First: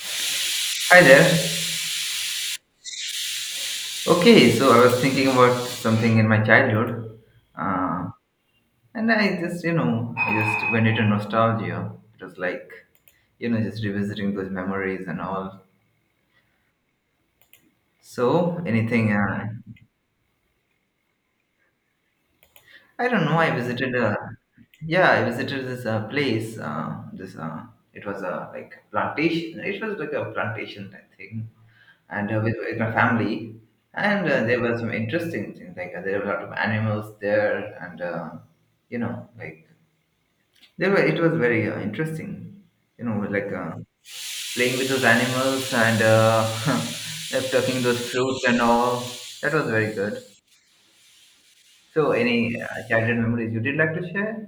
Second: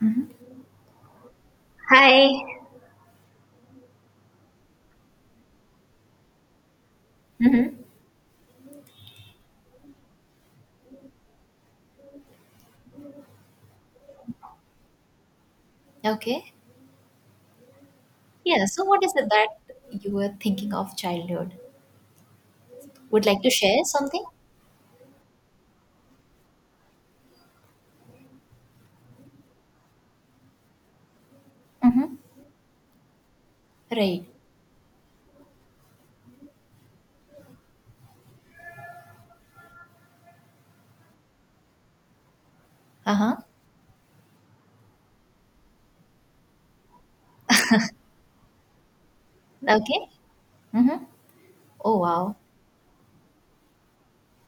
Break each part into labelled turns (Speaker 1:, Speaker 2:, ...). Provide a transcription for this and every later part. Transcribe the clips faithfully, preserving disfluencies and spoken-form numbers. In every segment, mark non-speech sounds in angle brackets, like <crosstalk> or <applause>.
Speaker 1: Hmm.
Speaker 2: Hi there.
Speaker 1: Hi.
Speaker 2: Okay, so I was thinking about something in my childhood,
Speaker 1: Hmm.
Speaker 2: uh, and I just, you know, I just went into nostalgia. It was like, you know, just revisiting those memories and all.
Speaker 1: Okay.
Speaker 2: So,
Speaker 1: Yeah. So, what is
Speaker 2: anything,
Speaker 1: it that
Speaker 2: uh,
Speaker 1: you were thinking of childhood?
Speaker 2: I don't
Speaker 1: Would
Speaker 2: know.
Speaker 1: like to
Speaker 2: I
Speaker 1: share
Speaker 2: visited, uh,
Speaker 1: something?
Speaker 2: yeah, I visited this uh, place. Uh, this, uh, it was uh, like plantation. It was like a plantation, I think.
Speaker 1: Mm-hmm.
Speaker 2: And uh, with, with my family.
Speaker 1: Right.
Speaker 2: And uh, there were some interesting things like uh, there were a lot of animals there, and uh, you know, like there were. It was very uh, interesting, you
Speaker 1: Uh
Speaker 2: know,
Speaker 1: huh.
Speaker 2: like uh, playing with those animals and uh, <laughs> like plucking those fruits and all. That was very
Speaker 1: Okay.
Speaker 2: good.
Speaker 1: Mm-hmm. Oh
Speaker 2: So,
Speaker 1: wow.
Speaker 2: any uh, childhood memories you did like to share?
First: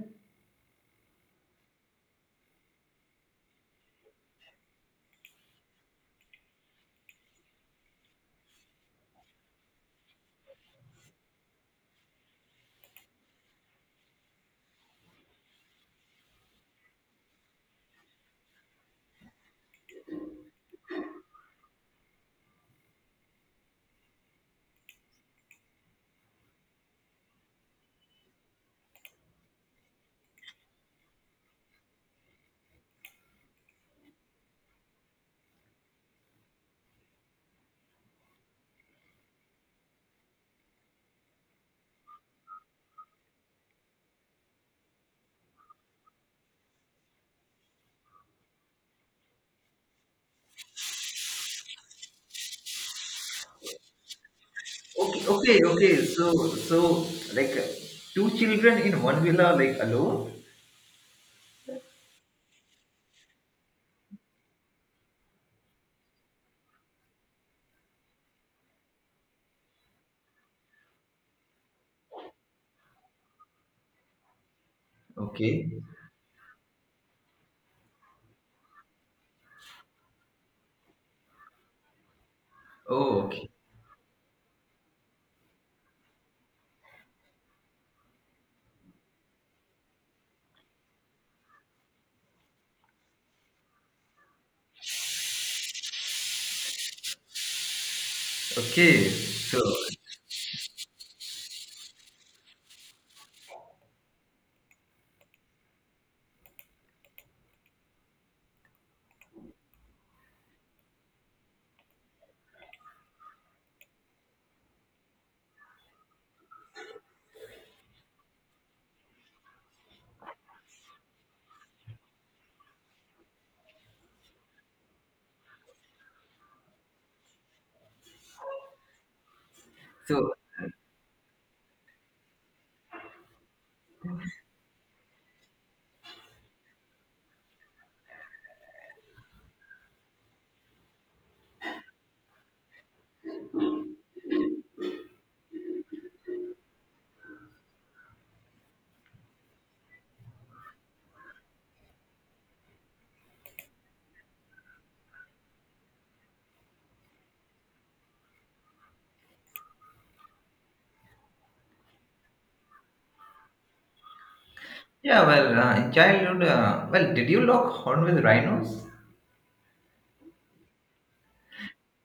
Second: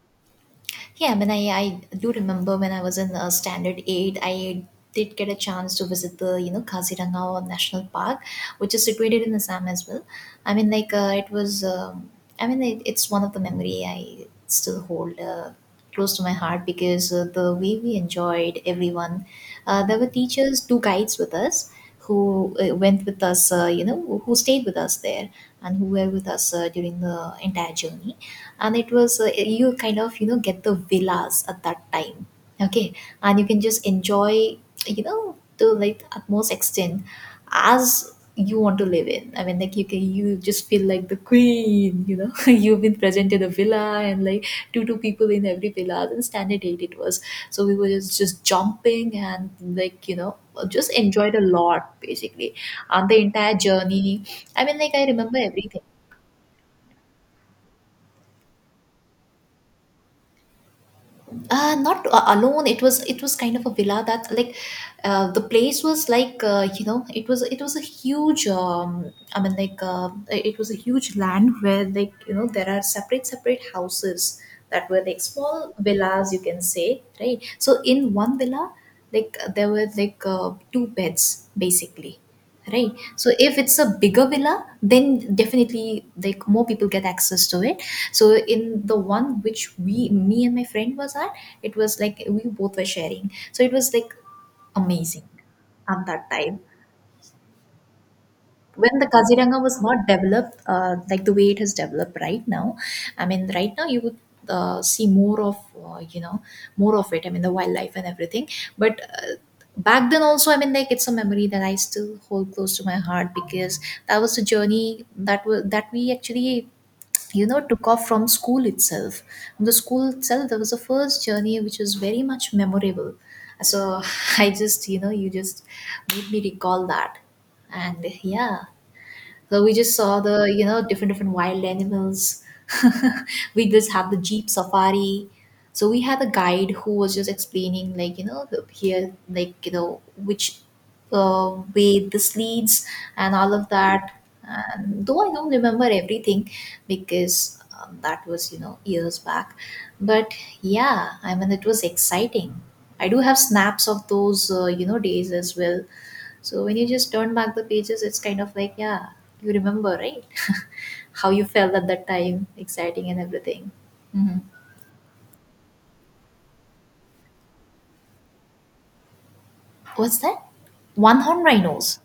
Speaker 1: Yeah, I mean, I, I do remember when I was in uh, standard eight. I did get a chance to visit the you know Kaziranga National Park, which is situated in Assam as well. I mean, like uh, it was, um, I mean, it, it's one of the memory I still hold uh, close to my heart because uh, the way we enjoyed everyone, uh, there were teachers, two guides with us who uh, went with us, uh, you know, who who stayed with us there and who were with us uh, during the entire journey. And it was uh, you kind of you know get the villas at that time. Okay. And you can just enjoy you know to like utmost extent as you want to live in. I mean, like you can you just feel like the queen, you know <laughs> you've been presented a villa and like two two people in every villa, and standard eight it was. So we were just just jumping and like you know just enjoyed a lot basically, and the entire journey. I mean, like I
Speaker 2: Okay,
Speaker 1: remember
Speaker 2: okay,
Speaker 1: everything.
Speaker 2: okay. So, so like uh, two children in one villa, like alone.
Speaker 1: uh not uh, alone. It was it was kind of a villa that like uh, the place was like uh, you know it was it was a huge um I mean, like uh, it was a huge land where like you know there are separate separate houses that were like small
Speaker 2: Okay.
Speaker 1: villas, you can say, right? So in one villa like uh, there were like uh, two beds basically, right?
Speaker 2: Oh,
Speaker 1: So
Speaker 2: okay.
Speaker 1: if it's a bigger villa, then definitely like more people get access to it. So in the one which we me and my friend was at, it was like we both were sharing. So it was like amazing at that time. When the
Speaker 2: Okay.
Speaker 1: Kaziranga
Speaker 2: So,
Speaker 1: was not developed, uh, like the way it has developed right now. I mean, right now you would uh, see more of, uh, you know, more of it. I mean, the wildlife and everything. But uh, back then also, I mean, like it's a memory that I still hold close to my heart because that was the journey that was that we actually you know took off from school itself. From the school itself there was a first journey which was very much memorable. So <laughs> I just you know you just made me recall that. And yeah, so we just saw
Speaker 2: so
Speaker 1: the you know different different wild animals. <laughs> We just have the jeep safari. So we had a guide who was just explaining like you know the- here like you know which uh, way this leads and all of that. And though I don't remember everything because um, that was you know years back, but yeah, I mean it was exciting. I do have snaps of those uh, you know days as well. So when you just turn back the pages, it's kind of like, yeah, you remember, right? <laughs> How you felt at that time, exciting and everything. Hmm.
Speaker 2: yeah, well, uh, in childhood, uh, well, did you lock horn with rhinos?
Speaker 1: What's that? One horn rhinos.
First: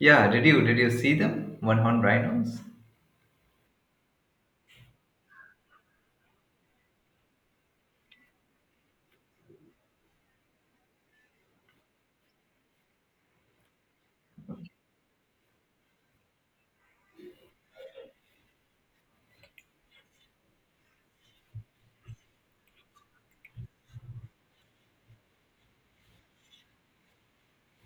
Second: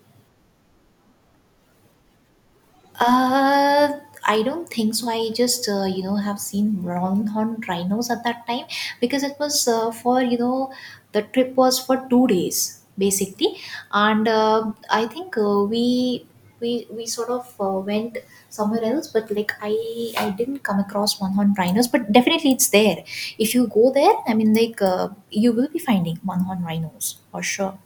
Speaker 2: Yeah, did you did you see them one horn rhinos?
Speaker 1: Uh, I don't think so. I just, uh, you know, have seen round-horned rhinos at that time because it was uh, for, you know, the trip was for two days basically, and uh, I think uh, we we we sort of uh, went somewhere else, but like I I didn't come across one-horned rhinos, but definitely it's there. If you go there, I mean, like uh, you will be finding one-horned rhinos for sure.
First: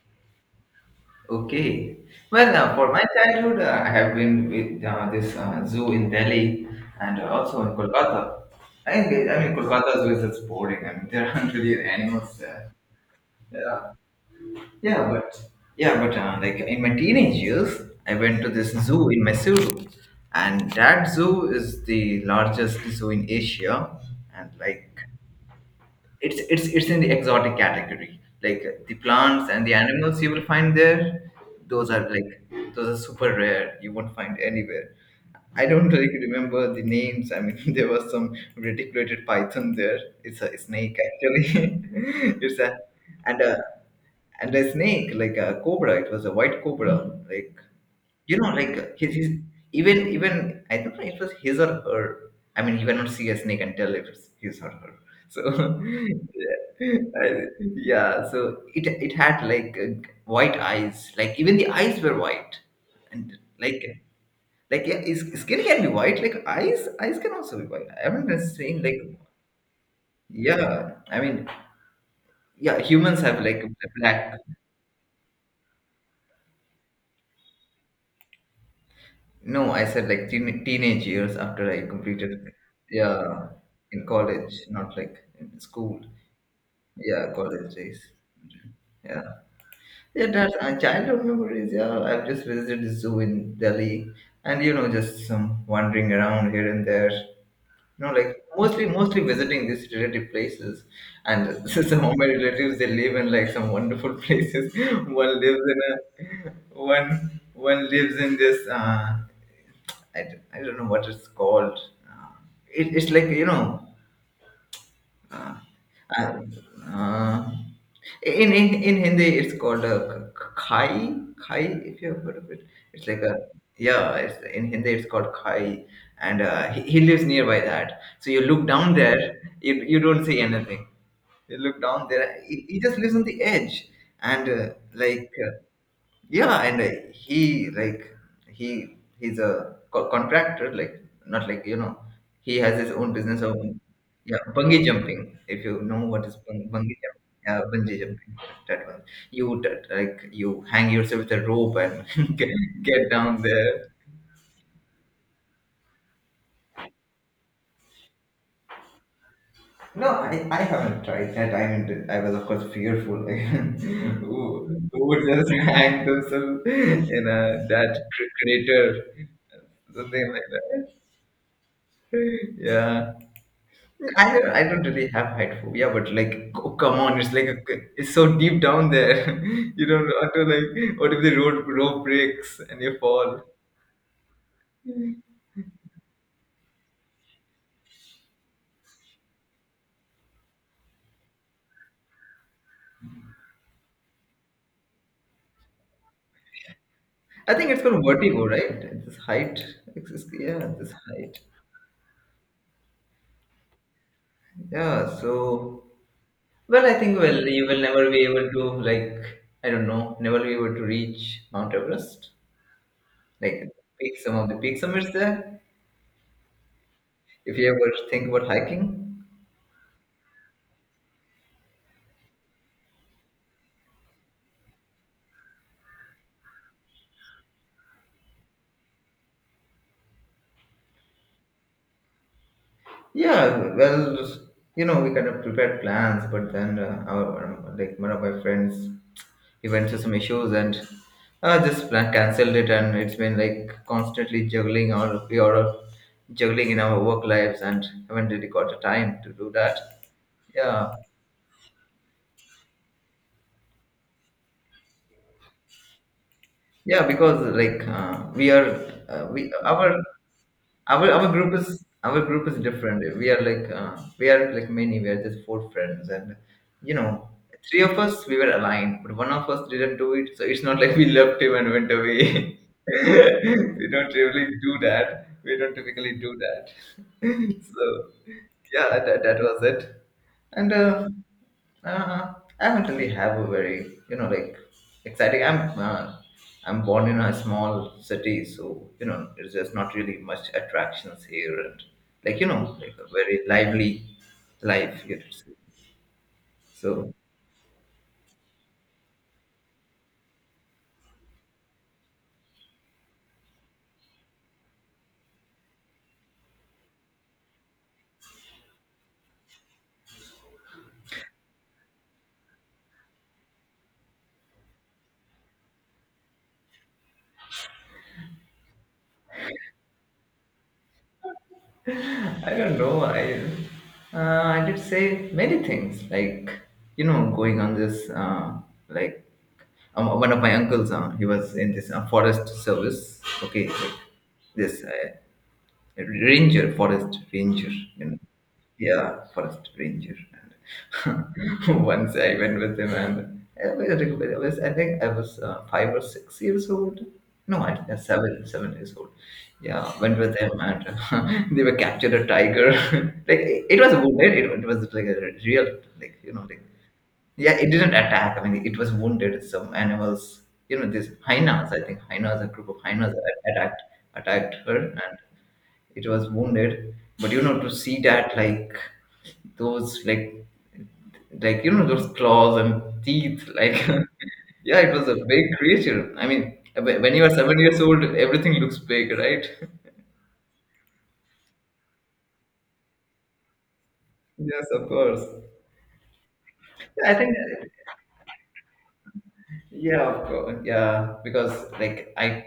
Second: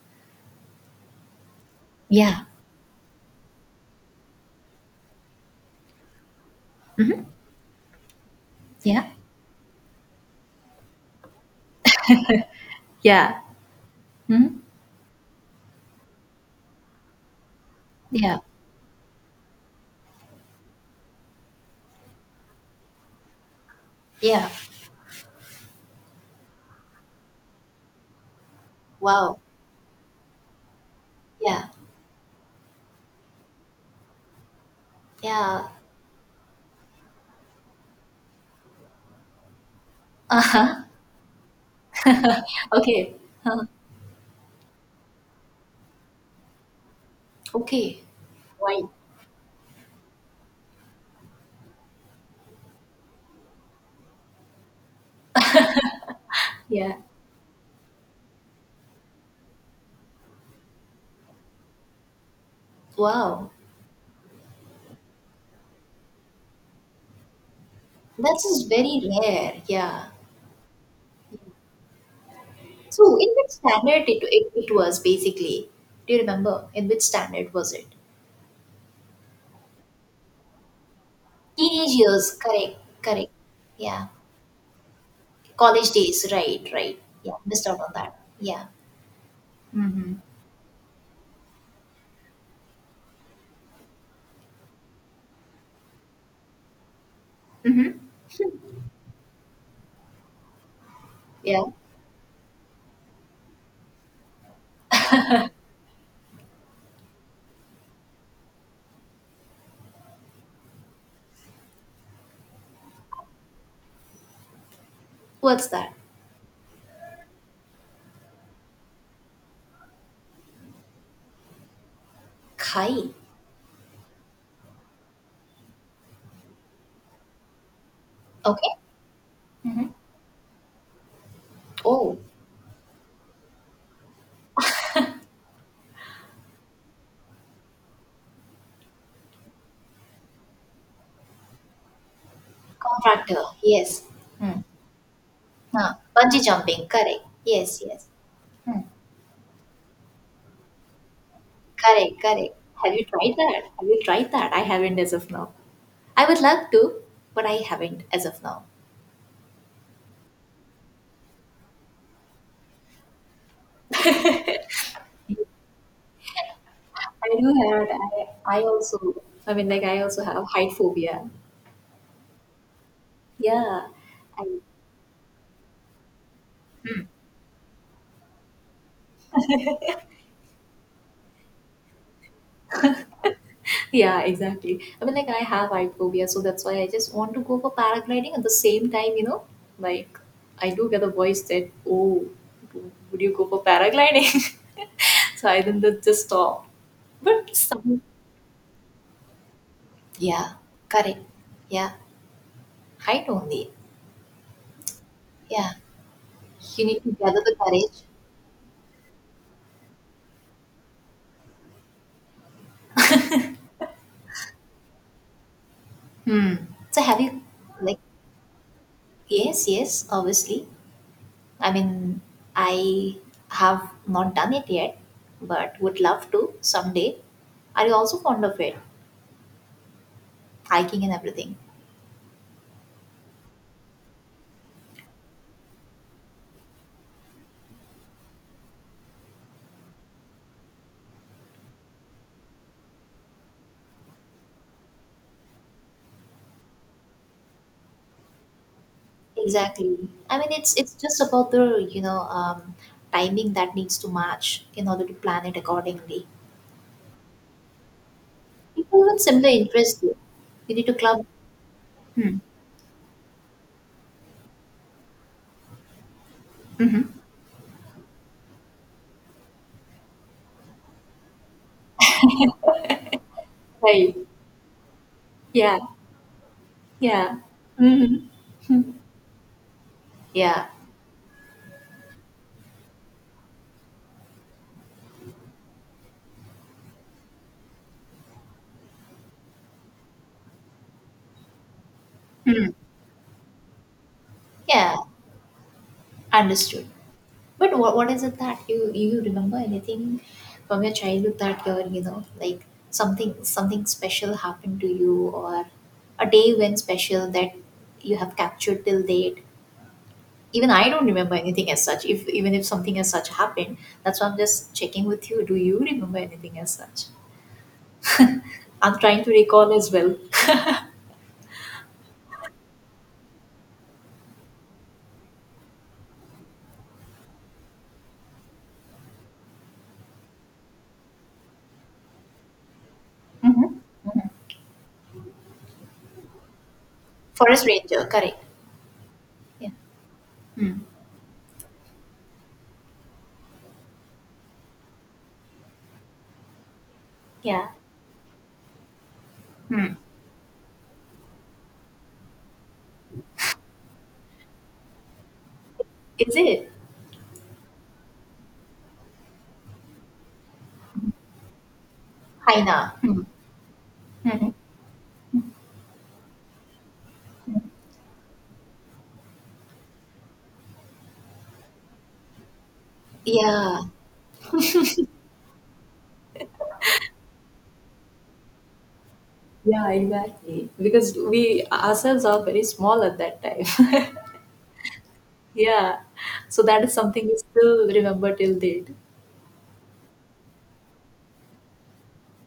Speaker 2: Okay.
Speaker 1: Yeah.
Speaker 2: Well, uh, for my childhood, uh, I have been with uh, this uh, zoo in Delhi and
Speaker 1: Mm-hmm.
Speaker 2: also in Kolkata. I,
Speaker 1: Yeah.
Speaker 2: mean, I mean, Kolkata zoo is just boring. I mean, there aren't really animals there.
Speaker 1: Yeah.
Speaker 2: Yeah,
Speaker 1: Mm-hmm.
Speaker 2: yeah, but yeah, but uh, like in my teenage years, I
Speaker 1: Yeah.
Speaker 2: went to this zoo in Mysuru, and that zoo is the largest zoo in Asia,
Speaker 1: Yeah.
Speaker 2: and like it's it's it's in the exotic category like uh, the
Speaker 1: Wow.
Speaker 2: plants and the animals you will find there,
Speaker 1: Yeah,
Speaker 2: those are like those are super rare, you won't find anywhere.
Speaker 1: yeah.
Speaker 2: I
Speaker 1: <laughs>
Speaker 2: don't really remember the names. I mean, <laughs> there was some reticulated python there. It's a
Speaker 1: Uh-huh.
Speaker 2: snake actually. <laughs> It's a,
Speaker 1: Okay,
Speaker 2: and a, and a snake like a cobra. It was a white cobra, like
Speaker 1: okay.
Speaker 2: you know,
Speaker 1: Right.
Speaker 2: like his, his, even even I don't know, it was his or her. I mean, you cannot see a snake and tell if it's his or her, so <laughs>
Speaker 1: Yeah.
Speaker 2: I- yeah, so it it had like uh, white eyes, like even the eyes were white. And
Speaker 1: Wow.
Speaker 2: like like yeah, his skin can be white, like eyes, eyes can also be white. I'm not
Speaker 1: That is
Speaker 2: saying like,
Speaker 1: very rare. Yeah.
Speaker 2: yeah, I mean, yeah,
Speaker 1: So,
Speaker 2: humans
Speaker 1: in
Speaker 2: have
Speaker 1: which
Speaker 2: like
Speaker 1: standard it,
Speaker 2: black.
Speaker 1: it, it was basically? Do you remember? In which standard was it?
Speaker 2: No, I said like teen teenage years after I
Speaker 1: Teenage years.
Speaker 2: completed,
Speaker 1: Correct, correct.
Speaker 2: yeah, in
Speaker 1: Yeah.
Speaker 2: college, not like in
Speaker 1: College
Speaker 2: school.
Speaker 1: days. Right, right. Yeah.
Speaker 2: Yeah,
Speaker 1: Missed
Speaker 2: college
Speaker 1: out on
Speaker 2: days.
Speaker 1: that. Yeah.
Speaker 2: Yeah,
Speaker 1: Mm-hmm.
Speaker 2: yeah. That's uh, childhood memories. Yeah, I've just visited the zoo in Delhi, and you know, just some wandering around here and there.
Speaker 1: Mm-hmm.
Speaker 2: No, like mostly mostly visiting these relative places,
Speaker 1: Yeah.
Speaker 2: and <laughs> some of my relatives they live in like some wonderful places. <laughs> One lives in a one one lives in this uh, I, d- I don't know what it's called. Uh, it, it's like you know uh,
Speaker 1: What's that?
Speaker 2: uh, uh, in, in in Hindi, it's called a k- k- khai. Khai, if you have heard of it, it's
Speaker 1: Kai.
Speaker 2: like a, yeah. It's in Hindi, it's called khai, and uh, he, he lives nearby that. So you look
Speaker 1: Okay.
Speaker 2: down there, you
Speaker 1: Mm-hmm.
Speaker 2: you don't see anything. You look down
Speaker 1: Oh,
Speaker 2: there. He, he just lives on the edge, and uh, like. Uh, yeah and uh, he like he he's a co- contractor, like not like you know, he has his own business
Speaker 1: contractor.
Speaker 2: of,
Speaker 1: Yes.
Speaker 2: yeah,
Speaker 1: Hmm.
Speaker 2: bungee jumping, if you
Speaker 1: Huh.
Speaker 2: know what is
Speaker 1: Bungee
Speaker 2: bung-
Speaker 1: jumping.
Speaker 2: bungee
Speaker 1: Correct.
Speaker 2: jumping, yeah,
Speaker 1: Yes,
Speaker 2: bungee
Speaker 1: yes.
Speaker 2: jumping, that one, you that, like you hang yourself with a rope and
Speaker 1: Correct,
Speaker 2: <laughs> get,
Speaker 1: correct. Have you
Speaker 2: get
Speaker 1: tried
Speaker 2: down
Speaker 1: that?
Speaker 2: there.
Speaker 1: Have you tried that? I haven't as of now. I would love to, but I haven't as of now.
Speaker 2: No, I, I haven't tried that. I mean, I was of course fearful like <laughs>
Speaker 1: <laughs>
Speaker 2: who,
Speaker 1: I
Speaker 2: who would just <laughs> hang themselves in a
Speaker 1: do have.
Speaker 2: that cr-
Speaker 1: I, I
Speaker 2: crater,
Speaker 1: also. I mean, like I also
Speaker 2: something like
Speaker 1: have height
Speaker 2: that.
Speaker 1: phobia.
Speaker 2: Yeah,
Speaker 1: Yeah.
Speaker 2: I don't,
Speaker 1: I-
Speaker 2: I don't really have height phobia, but like, oh, come on, it's like it's so deep down there. <laughs> You don't want to like. What if the road rope breaks and you fall?
Speaker 1: yeah, exactly. I mean, like I have height phobia, so that's why I just want to go for paragliding. At the same time, you know, like I do get a voice that, "Oh, would you go for paragliding?" <laughs> So I don't just stop.
Speaker 2: I
Speaker 1: But
Speaker 2: think it's
Speaker 1: some,
Speaker 2: called vertigo, right? This height. It's- it's-
Speaker 1: yeah,
Speaker 2: yeah, this
Speaker 1: correct.
Speaker 2: height.
Speaker 1: Yeah. Height only.
Speaker 2: Yeah.
Speaker 1: Yeah,
Speaker 2: So,
Speaker 1: you
Speaker 2: well, I
Speaker 1: need to
Speaker 2: think
Speaker 1: gather
Speaker 2: well,
Speaker 1: the
Speaker 2: you will
Speaker 1: courage.
Speaker 2: never be able to like. I don't know. Never be able to reach Mount Everest. Like peak, some of the peak summits there.
Speaker 1: Hmm. So have you
Speaker 2: If you
Speaker 1: like
Speaker 2: ever think about hiking.
Speaker 1: yes, yes, obviously. I mean, I have not done it yet, but would love to someday. Are you also fond of it? Hiking and everything.
Speaker 2: Yeah, well, you know, we kind of prepared plans, but then uh, our um, like one of my friends, he went through some issues and uh, this plan cancelled it, and it's been like constantly juggling, all we are juggling in our work lives, and haven't really got the time to do that.
Speaker 1: Exactly. I mean, it's
Speaker 2: Yeah,
Speaker 1: it's just about the you know um, timing that needs to match in order to plan it accordingly.
Speaker 2: yeah, because like uh, we are
Speaker 1: People with
Speaker 2: uh,
Speaker 1: similar
Speaker 2: we our
Speaker 1: interests, though. You need to
Speaker 2: our
Speaker 1: club.
Speaker 2: our group is, our
Speaker 1: Hmm.
Speaker 2: group is different. We are like uh, we are like many, we are just four friends and you
Speaker 1: Hmm.
Speaker 2: know, three of us we were aligned, but one of us didn't do it, so it's not like we left him and went away. <laughs> We don't
Speaker 1: Right.
Speaker 2: really do that, we don't
Speaker 1: Yeah.
Speaker 2: typically do that.
Speaker 1: Yeah.
Speaker 2: <laughs> So
Speaker 1: Hmm.
Speaker 2: yeah, that, that was it.
Speaker 1: Yeah.
Speaker 2: And uh, uh, I do not really have a very you know like exciting. I'm uh, I'm born in a small city, so you know there's just not really much attractions here, and like you know like a very lively
Speaker 1: Yeah,
Speaker 2: life. You could say.
Speaker 1: understood.
Speaker 2: So
Speaker 1: But what what is it that you you remember anything from your childhood that you're you know like something something special happened to you or a day when special that you have captured till date. Even I don't remember anything as such. If even if something as such happened, that's why I'm just checking with you. Do you remember anything as such? I'm trying to recall as well. <laughs>
Speaker 2: I don't know. I uh, I did say many things like you know going on this uh, like um, one of my uncles uh, he was in this uh, forest service. Okay,
Speaker 1: Hmm.
Speaker 2: like this. Uh, Ranger, forest
Speaker 1: Forest
Speaker 2: ranger, you
Speaker 1: ranger,
Speaker 2: know.
Speaker 1: correct?
Speaker 2: Yeah,
Speaker 1: Yeah.
Speaker 2: forest ranger.
Speaker 1: Hmm.
Speaker 2: And <laughs> once I went with him, and I was, I was- I think I was uh, five or six years old. No,
Speaker 1: Yeah.
Speaker 2: I think I was seven, seven years old. Yeah, went with him, and <laughs> they were captured a tiger. <laughs> Like it, it was wounded. It, it was like a real, like you
Speaker 1: Is
Speaker 2: know, like
Speaker 1: it?
Speaker 2: yeah, it didn't attack. I mean, it was wounded. Some animals, you know, these hyenas. I think hyenas, a group of
Speaker 1: Haina?
Speaker 2: hyenas a- attacked,
Speaker 1: Hmm.
Speaker 2: attacked her, it was wounded, but you know to see that like those like like you know those claws and teeth like
Speaker 1: Yeah.
Speaker 2: <laughs> yeah it was a big creature. I mean wh- when you are seven years old everything looks big right.
Speaker 1: Yeah, exactly. Because we ourselves are very small at that time. <laughs>
Speaker 2: <laughs> Yes of course.
Speaker 1: Yeah. So that is
Speaker 2: Yeah, I
Speaker 1: something we
Speaker 2: think
Speaker 1: still remember till date.
Speaker 2: yeah of course, yeah because like i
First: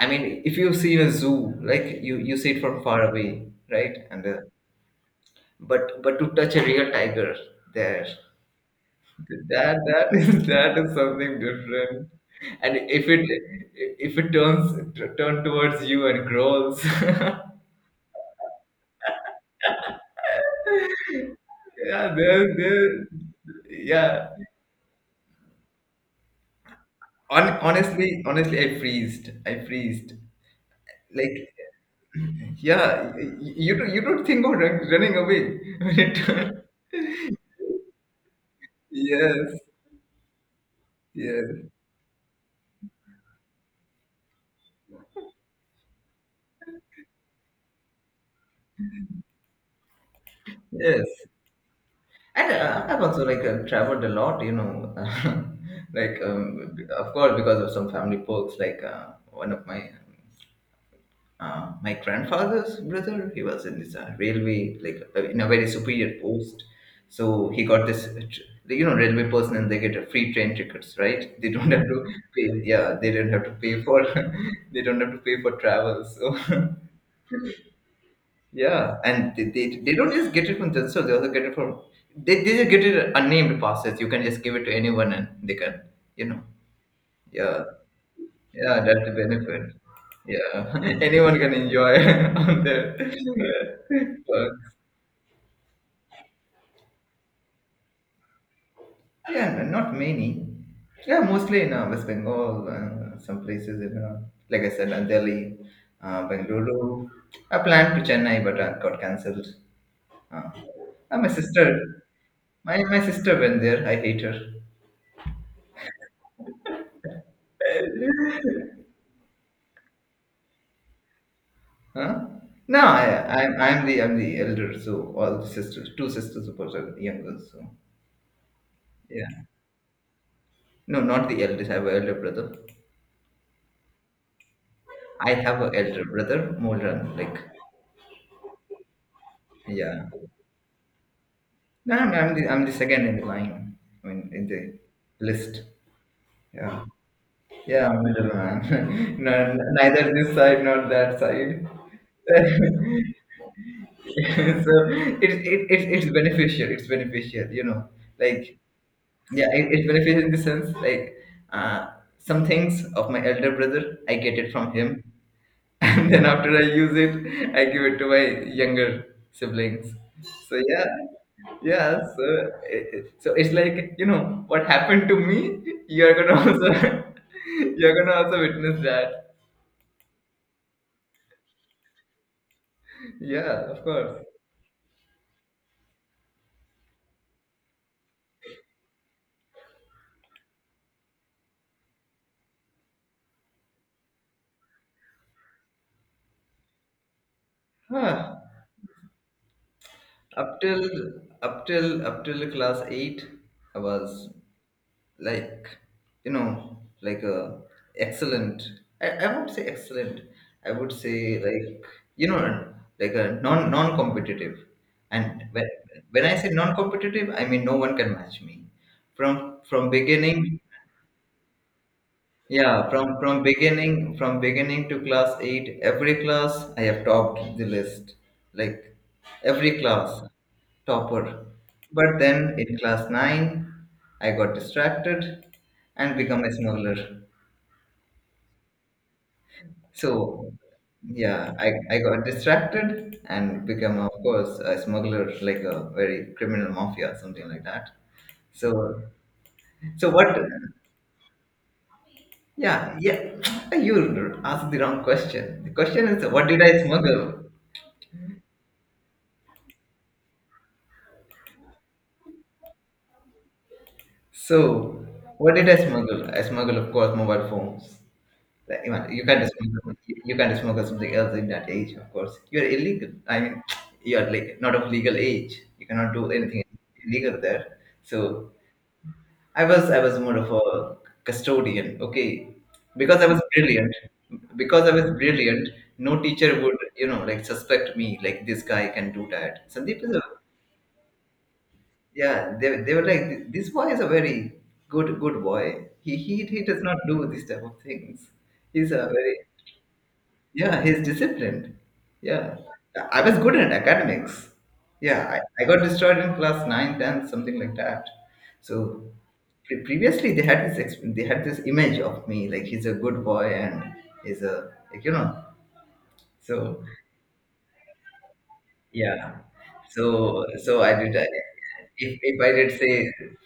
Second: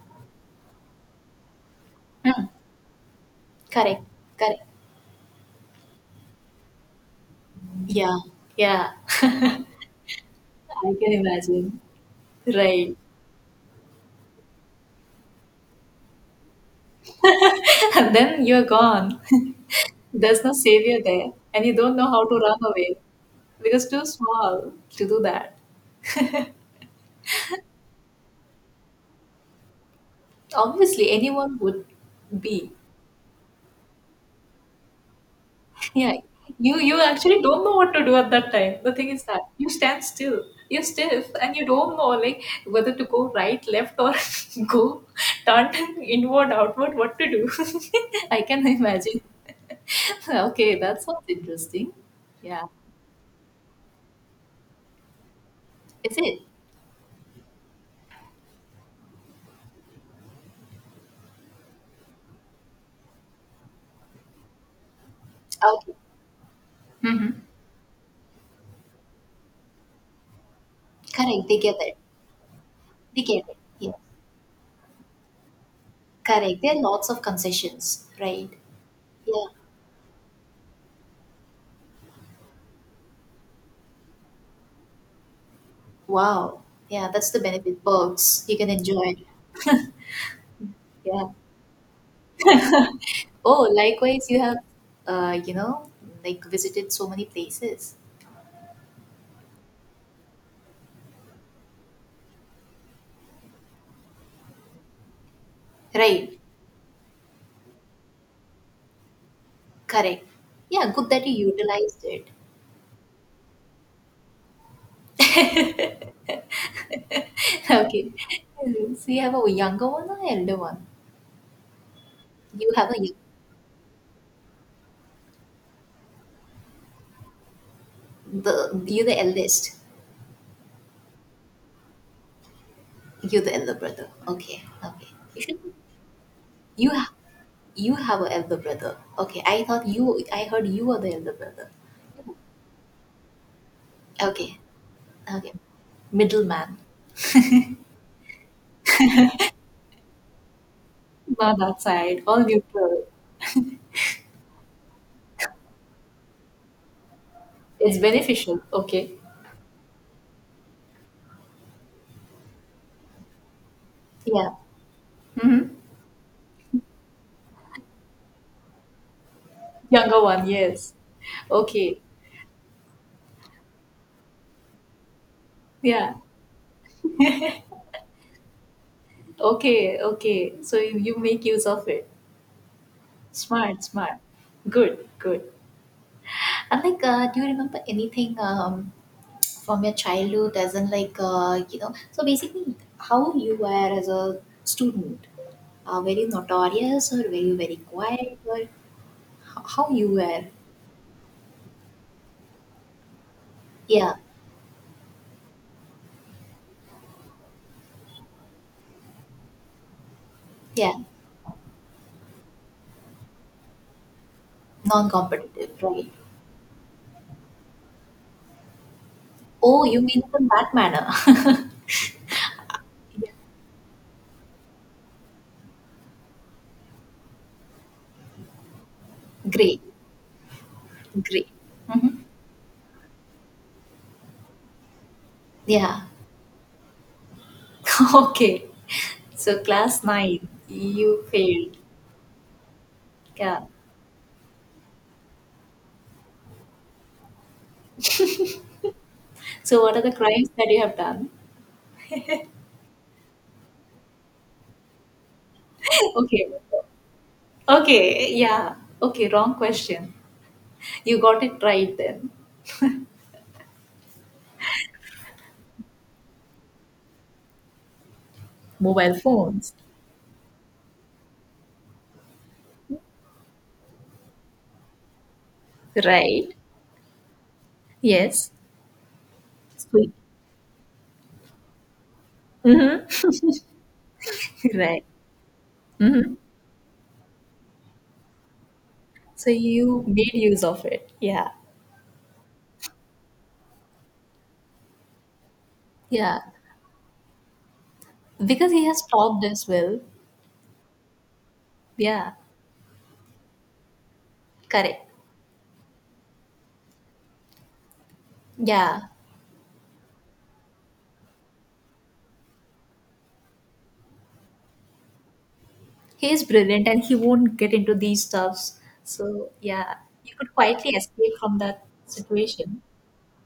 Speaker 2: i mean if you see in a zoo like you you
Speaker 1: Hmm.
Speaker 2: see it from far away right,
Speaker 1: Correct.
Speaker 2: and uh,
Speaker 1: Correct.
Speaker 2: but but to touch a real tiger there,
Speaker 1: Yeah. Yeah.
Speaker 2: that that is <laughs> that
Speaker 1: <laughs>
Speaker 2: is
Speaker 1: I can
Speaker 2: something
Speaker 1: imagine.
Speaker 2: different. And
Speaker 1: Right.
Speaker 2: if it, if it turns, turn towards you and grows <laughs> yeah,
Speaker 1: <laughs> And then you're gone. There's no savior there. And you don't know how to
Speaker 2: there
Speaker 1: run
Speaker 2: there
Speaker 1: away because too
Speaker 2: yeah.
Speaker 1: small to do that.
Speaker 2: Hon- honestly honestly I freezed, I freezed
Speaker 1: Obviously,
Speaker 2: like
Speaker 1: anyone would be.
Speaker 2: yeah y- y- you don't- you don't think of run- running away <laughs> when
Speaker 1: Yeah,
Speaker 2: it turn-
Speaker 1: you you actually don't know what to do at that time. The thing is that
Speaker 2: yes,
Speaker 1: you stand still, you're stiff, and you
Speaker 2: yes,
Speaker 1: don't know like whether to go right, left, or <laughs> go turn inward, outward. What to do? <laughs> I can imagine. <laughs> Okay, that
Speaker 2: yes.
Speaker 1: sounds interesting.
Speaker 2: And
Speaker 1: Yeah,
Speaker 2: uh, I've also like uh, traveled a lot you know. <laughs>
Speaker 1: is
Speaker 2: Like
Speaker 1: it?
Speaker 2: um, of course because of some family perks, like uh, one of my uh, my grandfather's brother, he was in this uh, railway, like uh, in a very
Speaker 1: Okay.
Speaker 2: superior post, so he got this uh, tr- you know railway personnel, they get a free train tickets right. <laughs>
Speaker 1: Correct.
Speaker 2: They
Speaker 1: They
Speaker 2: don't
Speaker 1: get
Speaker 2: have
Speaker 1: it.
Speaker 2: to pay, yeah they
Speaker 1: They
Speaker 2: don't have
Speaker 1: get
Speaker 2: to
Speaker 1: it.
Speaker 2: pay
Speaker 1: Yeah.
Speaker 2: for <laughs> they don't have to pay for travel, so
Speaker 1: Correct. There are lots of concessions,
Speaker 2: <laughs>
Speaker 1: right?
Speaker 2: yeah. And they,
Speaker 1: Yeah.
Speaker 2: they, they don't just get it from themselves, they also get it from, they, they just get it unnamed passes, you can just give it to anyone and they can you know,
Speaker 1: Wow. Yeah, that's the
Speaker 2: yeah.
Speaker 1: benefit. Perks. You can
Speaker 2: Yeah, that's the
Speaker 1: enjoy.
Speaker 2: benefit. Yeah, <laughs>
Speaker 1: Yeah.
Speaker 2: anyone can enjoy <laughs> on their
Speaker 1: Oh, likewise, you have,
Speaker 2: work.
Speaker 1: uh, you know, like visited so many places.
Speaker 2: Yeah, not many. Yeah, mostly in uh, West Bengal and some places in, uh, like I said, uh, Delhi, uh,
Speaker 1: Right,
Speaker 2: Bengaluru. I planned to Chennai, but uh, got cancelled.
Speaker 1: correct.
Speaker 2: Uh,
Speaker 1: Yeah, good
Speaker 2: uh,
Speaker 1: that
Speaker 2: my
Speaker 1: you
Speaker 2: sister,
Speaker 1: utilized it.
Speaker 2: my, my sister went there. I hate her.
Speaker 1: <laughs> Okay.
Speaker 2: <laughs>
Speaker 1: So you have a younger one or elder one?
Speaker 2: Huh?
Speaker 1: You
Speaker 2: No,
Speaker 1: have a
Speaker 2: I, I'm I'm the I'm the elder, so all the sisters, two sisters, of course, are younger. So
Speaker 1: the you're the
Speaker 2: yeah,
Speaker 1: eldest.
Speaker 2: no, not the eldest. I have an elder brother.
Speaker 1: You're the elder brother. Okay, okay.
Speaker 2: I
Speaker 1: You should
Speaker 2: have an elder brother, more
Speaker 1: you ha-
Speaker 2: than like,
Speaker 1: you have an elder brother. Okay, I thought
Speaker 2: yeah.
Speaker 1: you I heard you are the elder brother.
Speaker 2: No, I'm, I'm the I'm the second in the line. I mean, in
Speaker 1: Okay,
Speaker 2: the
Speaker 1: okay.
Speaker 2: list.
Speaker 1: Middleman.
Speaker 2: Yeah, yeah, I'm middle man. <laughs> No, neither this side nor that
Speaker 1: Not
Speaker 2: side.
Speaker 1: outside.
Speaker 2: <laughs>
Speaker 1: All
Speaker 2: So
Speaker 1: neutral.
Speaker 2: it it, it, it's beneficial. It's beneficial. You know,
Speaker 1: It's
Speaker 2: like
Speaker 1: beneficial. Okay.
Speaker 2: yeah, it, it's beneficial in the sense like uh, some things of my elder brother I get
Speaker 1: Yeah.
Speaker 2: it from him, and then after I use it, I give it to my younger siblings.
Speaker 1: Younger one,
Speaker 2: So yeah,
Speaker 1: yes.
Speaker 2: yeah.
Speaker 1: Okay.
Speaker 2: So it, it- so it's like you know what happened to me. You're
Speaker 1: Yeah.
Speaker 2: gonna also <laughs> you're gonna also witness that.
Speaker 1: Okay. Okay. So you, you make use of it.
Speaker 2: Yeah,
Speaker 1: Smart,
Speaker 2: of
Speaker 1: smart.
Speaker 2: course.
Speaker 1: Good, good. And like, uh, do you remember anything um, from your childhood? As in, like, uh, you know, so basically, how you were as a student? Uh, were you notorious or were you very quiet
Speaker 2: Huh.
Speaker 1: or h- how you were?
Speaker 2: Up till up till up till class eight, I
Speaker 1: Yeah,
Speaker 2: was like you know like a excellent— I, I won't say excellent, I would
Speaker 1: yeah,
Speaker 2: say, like, you know like a non non competitive and when,
Speaker 1: non-competitive, right?
Speaker 2: when I say non competitive I mean no one can match me from
Speaker 1: Oh,
Speaker 2: from
Speaker 1: you mean from
Speaker 2: beginning.
Speaker 1: that manner?
Speaker 2: Yeah, from from beginning from beginning to class eight, every class I have topped the list. Like, every
Speaker 1: <laughs> Great,
Speaker 2: class, topper.
Speaker 1: great.
Speaker 2: But
Speaker 1: Hmm.
Speaker 2: then in class nine, I got distracted
Speaker 1: Yeah.
Speaker 2: and become a smuggler.
Speaker 1: <laughs> Okay, so class nine,
Speaker 2: So
Speaker 1: you
Speaker 2: yeah, I,
Speaker 1: failed.
Speaker 2: I got distracted
Speaker 1: Yeah.
Speaker 2: and become, of course, a smuggler, like a very criminal mafia, something like that. So,
Speaker 1: So what are
Speaker 2: so
Speaker 1: the
Speaker 2: what?
Speaker 1: crimes that you have done?
Speaker 2: Yeah, yeah. <tsk> You asked the wrong question. The question
Speaker 1: <laughs>
Speaker 2: is,
Speaker 1: Okay.
Speaker 2: what did I smuggle?
Speaker 1: Okay, yeah. Okay, wrong question. You got it right then.
Speaker 2: So, what did I smuggle? I smuggled, of course, mobile phones. Like, you know,
Speaker 1: Mobile
Speaker 2: you can't
Speaker 1: phones.
Speaker 2: smuggle. You can't smuggle something else in that age, of course. You are illegal. I mean, <tsk> you are, like, not of legal age. You cannot do
Speaker 1: Right.
Speaker 2: anything illegal there.
Speaker 1: Yes.
Speaker 2: So I was I
Speaker 1: Sweet.
Speaker 2: was more of a custodian, okay, because I
Speaker 1: Mm-hmm.
Speaker 2: was brilliant.
Speaker 1: <laughs>
Speaker 2: Because I
Speaker 1: Right.
Speaker 2: was brilliant, no
Speaker 1: Mm-hmm.
Speaker 2: teacher would, you know, like, suspect me, like, this guy can do
Speaker 1: So
Speaker 2: that. Sandeep
Speaker 1: you
Speaker 2: is a—
Speaker 1: made use of it. Yeah.
Speaker 2: yeah. They, they were like, this boy is a very good good boy. He
Speaker 1: Yeah.
Speaker 2: he he does not do these type of things.
Speaker 1: Because he
Speaker 2: He's
Speaker 1: has
Speaker 2: a very—
Speaker 1: stopped as well.
Speaker 2: yeah. He's disciplined.
Speaker 1: Yeah.
Speaker 2: Yeah, I was good at academics.
Speaker 1: Correct.
Speaker 2: Yeah, I, I got destroyed in class nine ten, something like that.
Speaker 1: Yeah.
Speaker 2: So pre- previously they had this exp- they had this image of me, like, he's a good boy and he's a, like, you know—
Speaker 1: He is
Speaker 2: so
Speaker 1: brilliant and he won't get into these stuffs.
Speaker 2: yeah,
Speaker 1: So yeah, you
Speaker 2: so
Speaker 1: could
Speaker 2: so
Speaker 1: quietly
Speaker 2: i did I,
Speaker 1: escape from that
Speaker 2: if, if I did
Speaker 1: situation.
Speaker 2: say,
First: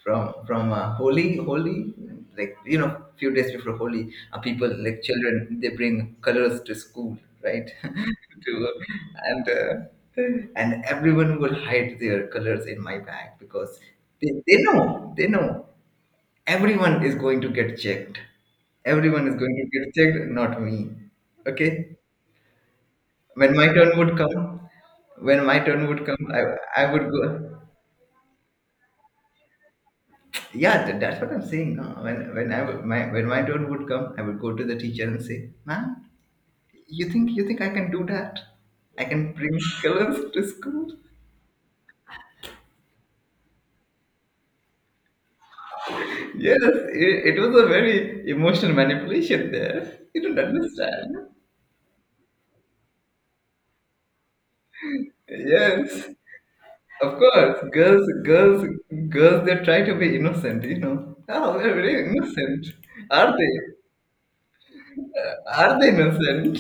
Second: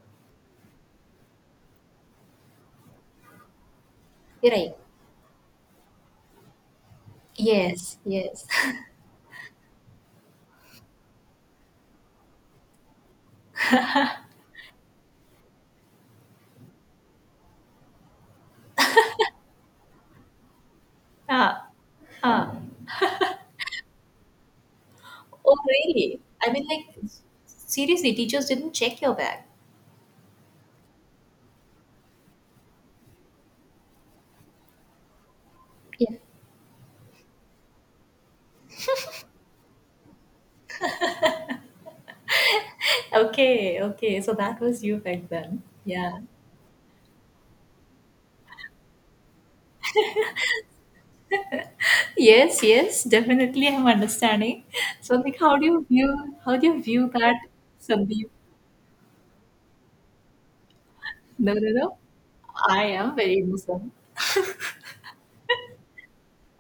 Speaker 2: from from uh, holy, holy like, you know, few days before holy, uh,
Speaker 1: You're
Speaker 2: people,
Speaker 1: right.
Speaker 2: like children, they bring colors to school, right?
Speaker 1: Yes,
Speaker 2: <laughs>
Speaker 1: yes.
Speaker 2: To—
Speaker 1: <laughs>
Speaker 2: and uh, and everyone will hide their colors in my bag because they, they know, they know, everyone is going to get checked, everyone is going to get checked, not me.
Speaker 1: Ah,
Speaker 2: Okay.
Speaker 1: ah.
Speaker 2: When my turn would come, when
Speaker 1: Oh,
Speaker 2: my turn would
Speaker 1: really?
Speaker 2: come, i,
Speaker 1: I mean,
Speaker 2: I
Speaker 1: like,
Speaker 2: would go—
Speaker 1: seriously, teachers didn't check your bag.
Speaker 2: yeah, tha- that's what I'm saying, no? when when I would- my when my turn would come, I would go to the teacher and say, ma'am,
Speaker 1: Yeah.
Speaker 2: you think you think I can do that? I can bring colors to school? <laughs>
Speaker 1: Okay, okay. So that was you back then. Yeah.
Speaker 2: Yes, it, it was a very emotional manipulation there, you don't understand.
Speaker 1: Yes, yes, definitely I'm understanding. So like how do you
Speaker 2: Yes.
Speaker 1: view how do you view
Speaker 2: Of
Speaker 1: that,
Speaker 2: course, girls,
Speaker 1: Sandeep?
Speaker 2: girls, girls, they try to be innocent, you know.
Speaker 1: No
Speaker 2: Oh,
Speaker 1: no
Speaker 2: they're very
Speaker 1: no.
Speaker 2: innocent.
Speaker 1: I am
Speaker 2: Are
Speaker 1: very
Speaker 2: they?
Speaker 1: innocent.
Speaker 2: Are they innocent?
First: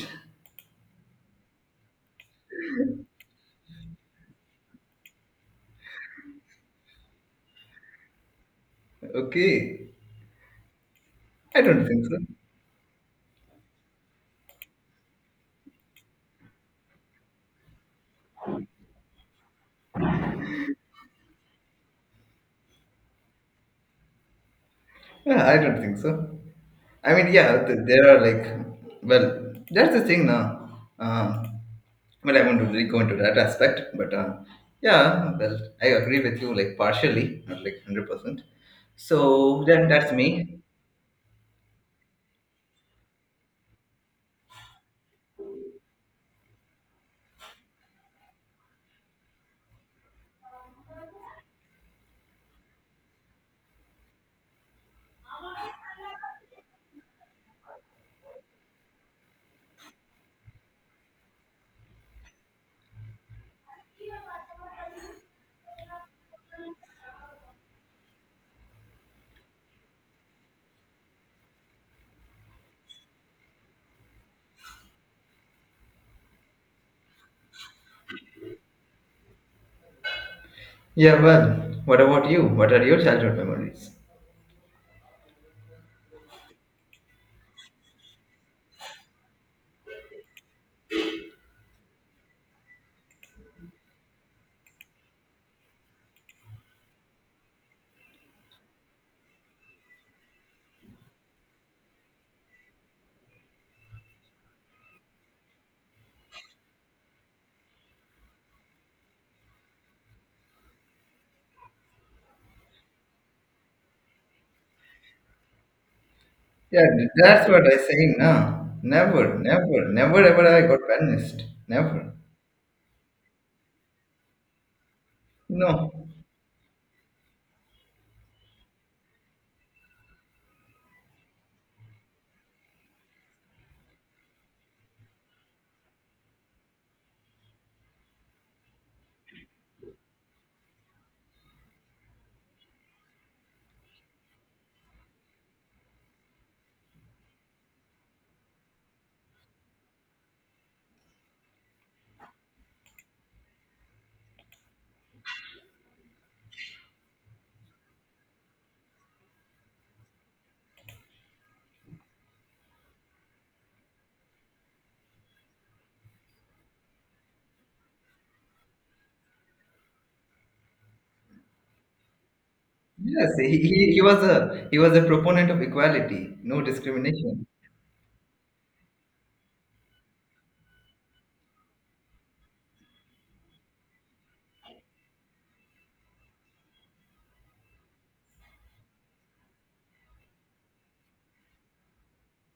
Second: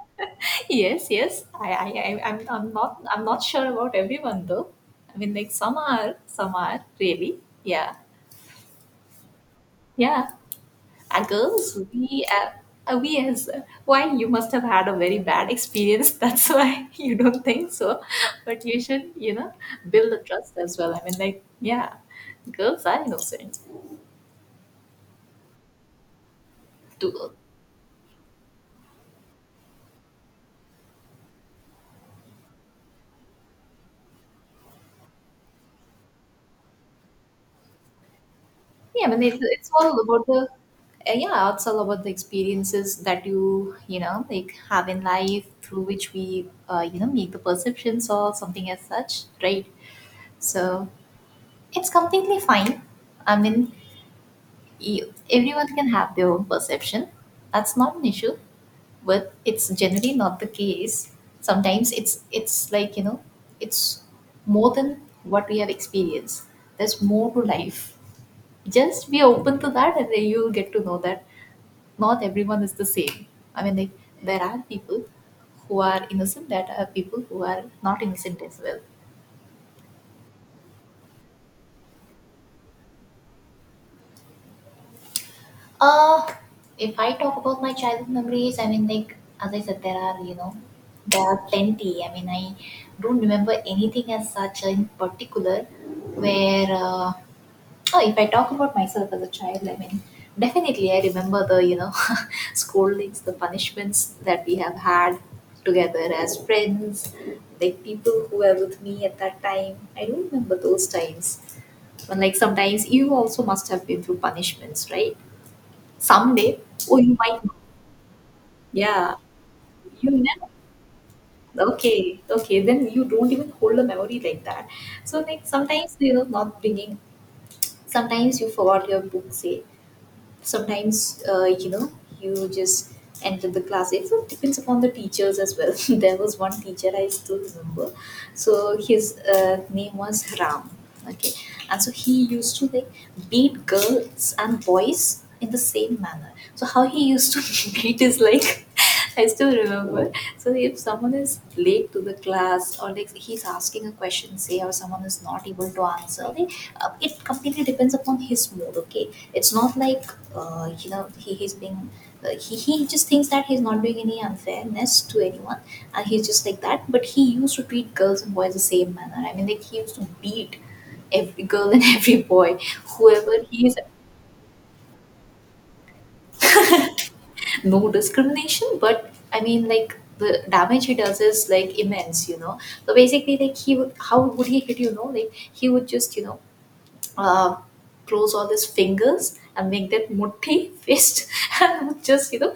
Speaker 1: Yes, yes. I, I, I I'm, I'm not, I'm not sure about everyone though. I mean, like some are, some are really. Yeah,
Speaker 2: Okay.
Speaker 1: yeah. Uh,
Speaker 2: I
Speaker 1: girls,
Speaker 2: don't think so.
Speaker 1: we, uh, uh, we as why you must have had a very bad experience. <laughs> That's why you don't think so. But you should, you know, build the trust as well. I mean, like, yeah, girls are innocent.
Speaker 2: Yeah, I don't think so. I
Speaker 1: Do
Speaker 2: mean, yeah, th- there are, like, well, that's the thing now. Uh, well, I won't really go into that aspect, but uh, yeah, well, I agree with you, like, partially, not like one hundred percent.
Speaker 1: Yeah, I mean, it's,
Speaker 2: So
Speaker 1: it's
Speaker 2: then
Speaker 1: all
Speaker 2: that's
Speaker 1: about the,
Speaker 2: me.
Speaker 1: uh, yeah, it's all about the experiences that you, you know, like have in life through which we, uh, you know, make the perceptions or something as such, right? So it's completely fine. I mean, you, everyone can have their own perception. That's not an issue, but it's generally not the case. Sometimes it's it's like, you know, it's more than what we have experienced. There's more to life, just be open to that and then you'll get to know that not everyone is the same. I mean like there are people who are innocent, there are people who are not innocent as well.
Speaker 2: Yeah, well, what about you? What are your childhood memories?
Speaker 1: Uh, if I talk about my childhood memories, I mean, like, as I said, there are, you know, there are plenty. I mean, I don't remember anything as such in particular where uh, Oh, if I talk about myself as a child, I mean, definitely I remember the, you know, <laughs> scoldings, the punishments that we have had together as friends, like people who were with me at that time. I do remember those times. And like sometimes you also must have been through punishments, right? Someday,
Speaker 2: Yeah,
Speaker 1: or you might
Speaker 2: that's
Speaker 1: not.
Speaker 2: what I'm saying now.
Speaker 1: Yeah.
Speaker 2: Never, never,
Speaker 1: You
Speaker 2: never
Speaker 1: never,
Speaker 2: ever I got banished. Never.
Speaker 1: okay, okay, then you don't even hold a memory like that. So like
Speaker 2: No.
Speaker 1: sometimes, you know, not bringing, sometimes you forgot your book, say, sometimes uh, you know, you just enter the class. It all depends upon the teachers as well. <laughs> There was one teacher I still remember. So his uh, name was Ram, okay, and so he used to like beat girls and boys in the same manner. So how he used to <laughs> beat is like <laughs> I still remember. So if someone is late to the class, or like he's asking a question, say, or someone is not able to answer, they, uh, it completely depends upon his mood. Okay, it's not like uh, you know, he he's being. Uh, he, he just thinks that he's not doing any unfairness to anyone, and he's just like that. But he used to treat girls and boys the same manner. I mean, like, he used to beat every girl and <laughs> every boy, whoever
Speaker 2: Yes, he,
Speaker 1: he.
Speaker 2: he, he was a— he was a proponent of equality, no discrimination.
Speaker 1: No discrimination, but I mean, like, the damage he does is like immense, you know. So basically, like, he would, how would he hit, you know, like he would just, you know, uh close all his fingers and make that mutti <laughs> fist, and would just, you know,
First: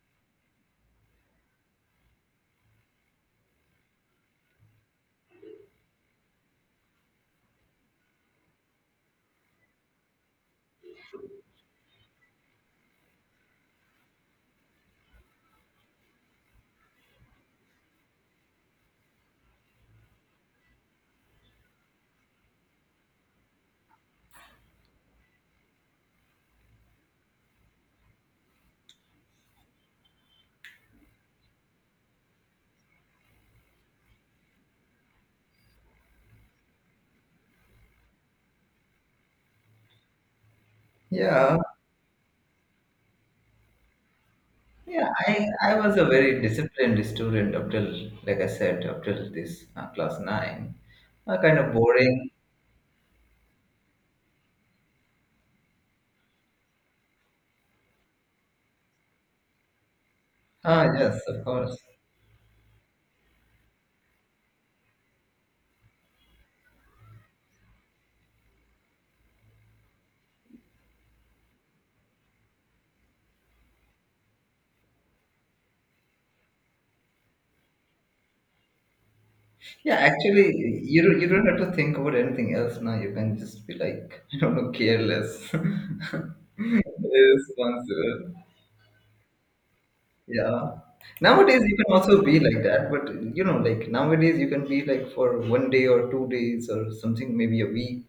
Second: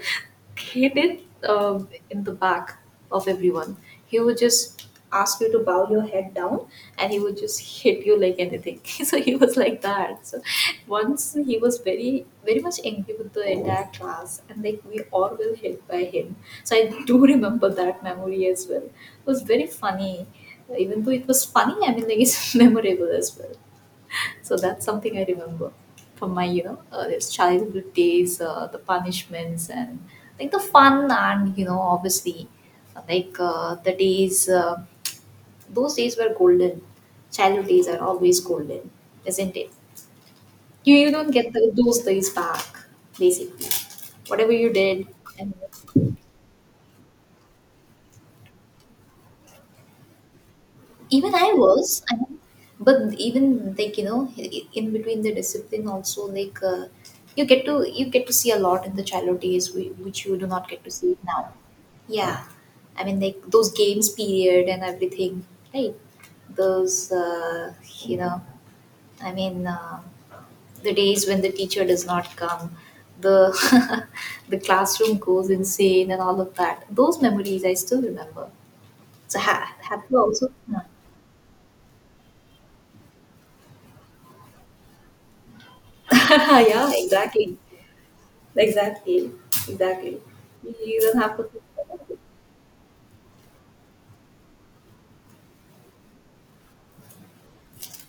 Speaker 1: he did uh, in the back of everyone. He would just ask you to bow your head down and he would just hit you like anything. <laughs> So he was like that. So once he was very, very much angry with the entire class and like we all were hit by him. So I do <laughs> remember that memory as well. It was very funny. Even though it was funny, I mean, like, it's <laughs> memorable as well. So that's something I remember from my, you know, uh, those childhood days, uh, the punishments and like the fun and, you know, obviously uh, like uh, the days, uh, those days were golden. Childhood days are always golden, isn't it? You, you don't get
Speaker 2: Yeah,
Speaker 1: the, those days back, basically. Whatever you did,
Speaker 2: yeah. I
Speaker 1: and
Speaker 2: I was a very disciplined student, up till, like I said, up till this uh, class nine.
Speaker 1: even
Speaker 2: Uh,
Speaker 1: I
Speaker 2: kind of
Speaker 1: was, I
Speaker 2: boring.
Speaker 1: mean, but even, like, you know, in between the discipline also, like, uh, you get to, you get to see a lot in the childhood days whi- which you do not get
Speaker 2: Ah,
Speaker 1: to see
Speaker 2: yes, of
Speaker 1: now.
Speaker 2: course.
Speaker 1: Yeah, I mean, like, those games period and everything, right? Those uh, you know, I mean. Uh, the days when the teacher does not come, the <laughs> the classroom goes insane, and all of that, those memories I still remember. So ha-
Speaker 2: Yeah,
Speaker 1: have you also.
Speaker 2: actually,
Speaker 1: No.
Speaker 2: you don't, you don't have to think about anything else now. You can just be like, <laughs> I don't know, careless, <laughs>
Speaker 1: <laughs> Yeah, exactly.
Speaker 2: irresponsible.
Speaker 1: Exactly. Exactly.
Speaker 2: Yeah.
Speaker 1: You don't have to.
Speaker 2: Nowadays you can also be like that, but, you know, like, nowadays you can be like for one day or two days or something, maybe a week.